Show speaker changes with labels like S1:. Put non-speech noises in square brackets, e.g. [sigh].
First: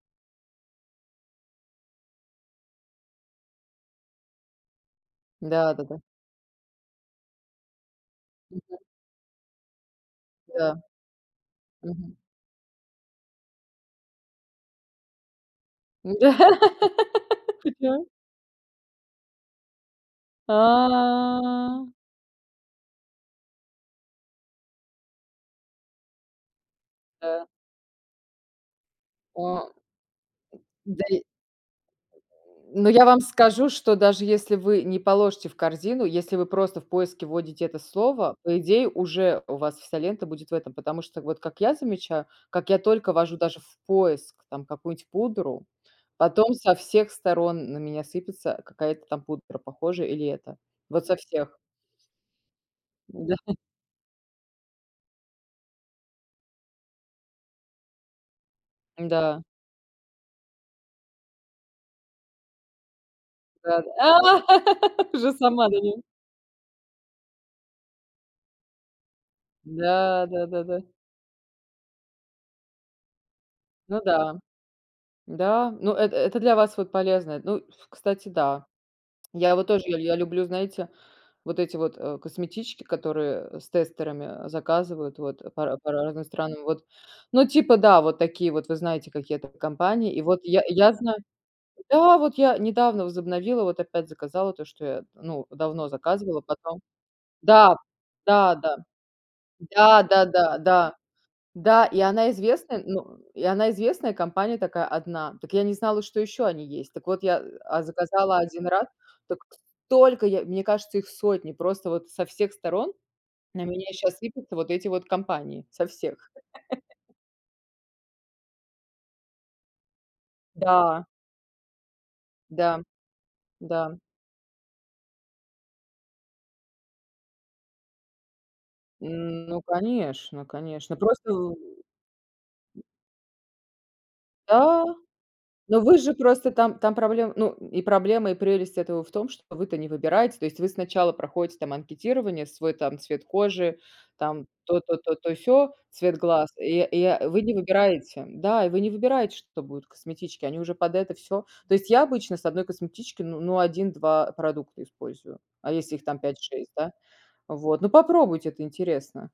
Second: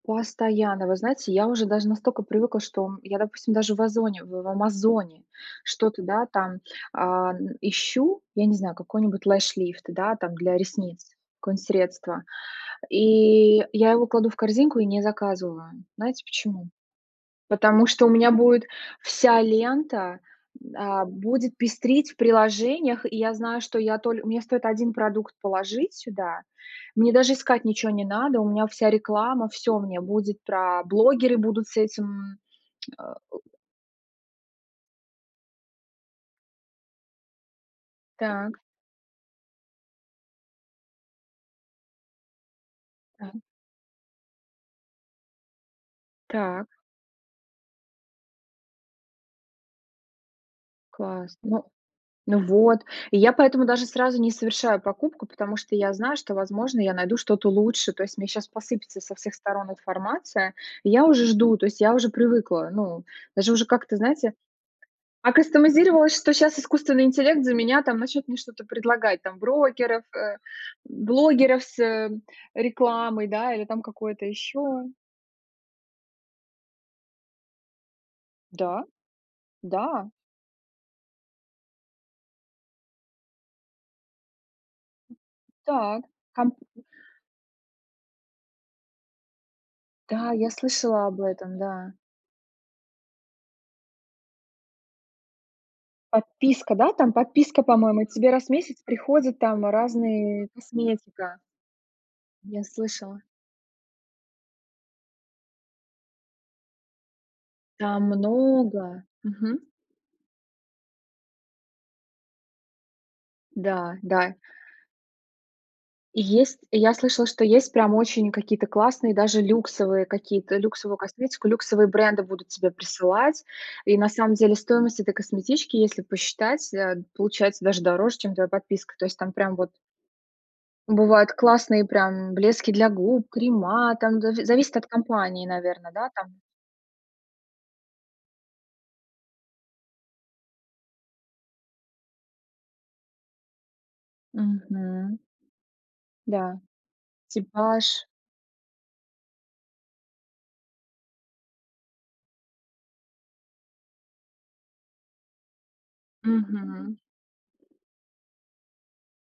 S1: Постоянно. Вы знаете, я уже даже настолько привыкла, что я, допустим, даже в "Озоне" в "Амазоне"
S2: Да-да-да.
S1: что-то, да, там, ам, ищу, я не знаю,
S2: Мгм.
S1: какой нибудь lash lift, да, там для
S2: Да.
S1: ресниц, какое-нибудь
S2: Мгм.
S1: средство, и я его кладу в корзинку и не заказываю. Знаете
S2: Да.
S1: почему? Потому
S2: [laughs]
S1: что
S2: [unintelligible]
S1: у меня будет вся лента, а, будет
S2: А.
S1: пестрить в приложениях, и я знаю, что я толь у меня стоит 1 продукт положить сюда, мне даже
S2: Да.
S1: искать ниче не надо. У меня вся реклама,
S2: О.
S1: всё
S2: [grunts]
S1: мне будет про
S2: Да я [grunts]
S1: блогеры будут с этим.
S2: но я вам
S1: [grunts]
S2: скажу, что, даже если вы не положите в корзину, если вы просто в поиске вводите это слово,
S1: Так.
S2: по идее уже у вас вся лента будет в этом, потому что, вот как я замечаю, как я только
S1: Да.
S2: ввожу даже в поиск там какую-нибудь пудру, потом
S1: Так.
S2: со всех сторон на меня сыпется какая-то там пудра, похожая или эта. Вот со
S1: Класс.
S2: всех.
S1: Ну ну вот. И я
S2: Да. [chuckles]
S1: поэтому даже сразу не совершаю покупку, потому что я знаю, что, возможно, я найду что-то лучше. То есть мне щас посыпется со всех
S2: Да.
S1: сторон информация, я уже жду, то есть я уже привыкла. Ну, даже уже как-то, знаете.
S2: Да-да. [laughs] Уже сама на нём.
S1: Акастомизировалась, что щас искусственный интеллект за меня там начнет мне что-то предлагать, там брокеров,
S2: Да,
S1: э,
S2: да-да-да.
S1: блогеров с, э, рекламой, да, или там
S2: Ну
S1: какое-то
S2: да.
S1: ещё.
S2: Да, ну, э это для вас вот полезно. Ну, ф кстати, да.
S1: Да,
S2: [tsk] Я его тоже
S1: да.
S2: я люблю, знаете, вот эти вот, э, косметички, которые с тестерами заказывают, вот, по ра по
S1: Так,
S2: разным
S1: камп
S2: странам. Вот, ну, типа да, вот такие вот, вы знаете, какие это компании. И
S1: Да,
S2: вот
S1: я
S2: я я
S1: слышала
S2: знаю
S1: об этом, да.
S2: да, вот я недавно возобновила, вот опять заказала то, что я, ну, давно заказывала,
S1: Подписка,
S2: потом
S1: да, там подписка,
S2: да,
S1: по-моему. Тебе раз в
S2: да-да.
S1: месяц приходят там
S2: Да,
S1: разные
S2: да-да, да.
S1: косметика.
S2: Да, и она
S1: Я
S2: известная, ну
S1: слышала.
S2: и она известная компания такая 1. Так я не знала, что еще они есть. Так вот, я, а,
S1: Там
S2: заказала 1 раз,
S1: много.
S2: так
S1: Мгм.
S2: столько я мне кажется, их сотни. Просто со всех сторон на меня
S1: Да,
S2: щас
S1: да.
S2: сыпятся вот эти вот компании, со всех.
S1: Есть я
S2: [laughs]
S1: слышала, что есть прям очень какие-то классные, даже люксовые какие-то. Люксовую
S2: Да.
S1: косметику, люксовые бренды будут тебе
S2: Да.
S1: присылать.
S2: Да.
S1: И на самом деле стоимость этой косметички, если посчитать, э, получается даже дороже, чем твоя подписка. То есть там прям
S2: Ну,
S1: вот
S2: конечно, конечно.
S1: бывают
S2: Просто в
S1: классные прям блески для губ, крема там да, зависит
S2: Да.
S1: от компании,
S2: Ну,
S1: наверно,
S2: вы
S1: да,
S2: же
S1: там?
S2: просто там там проблема, ну и проблема, и прелесть этого в том, что вы-то не выбираете. То есть вы сначала проходите там анкетирование, свой там цвет кожи, там то-то-то,
S1: Мгм.
S2: то-сё, цвет глаз.
S1: Да,
S2: И и, а, вы не
S1: типаж.
S2: выбираете да, и вы не выбираете, что будет в косметичке. Они уже под это всё то есть, я обычно с 1 косметички, ну ну, 1-2 продукта использую. А если их там 5-6 да?
S1: Мгм.
S2: Вот, ну, попробуйте, это интересно.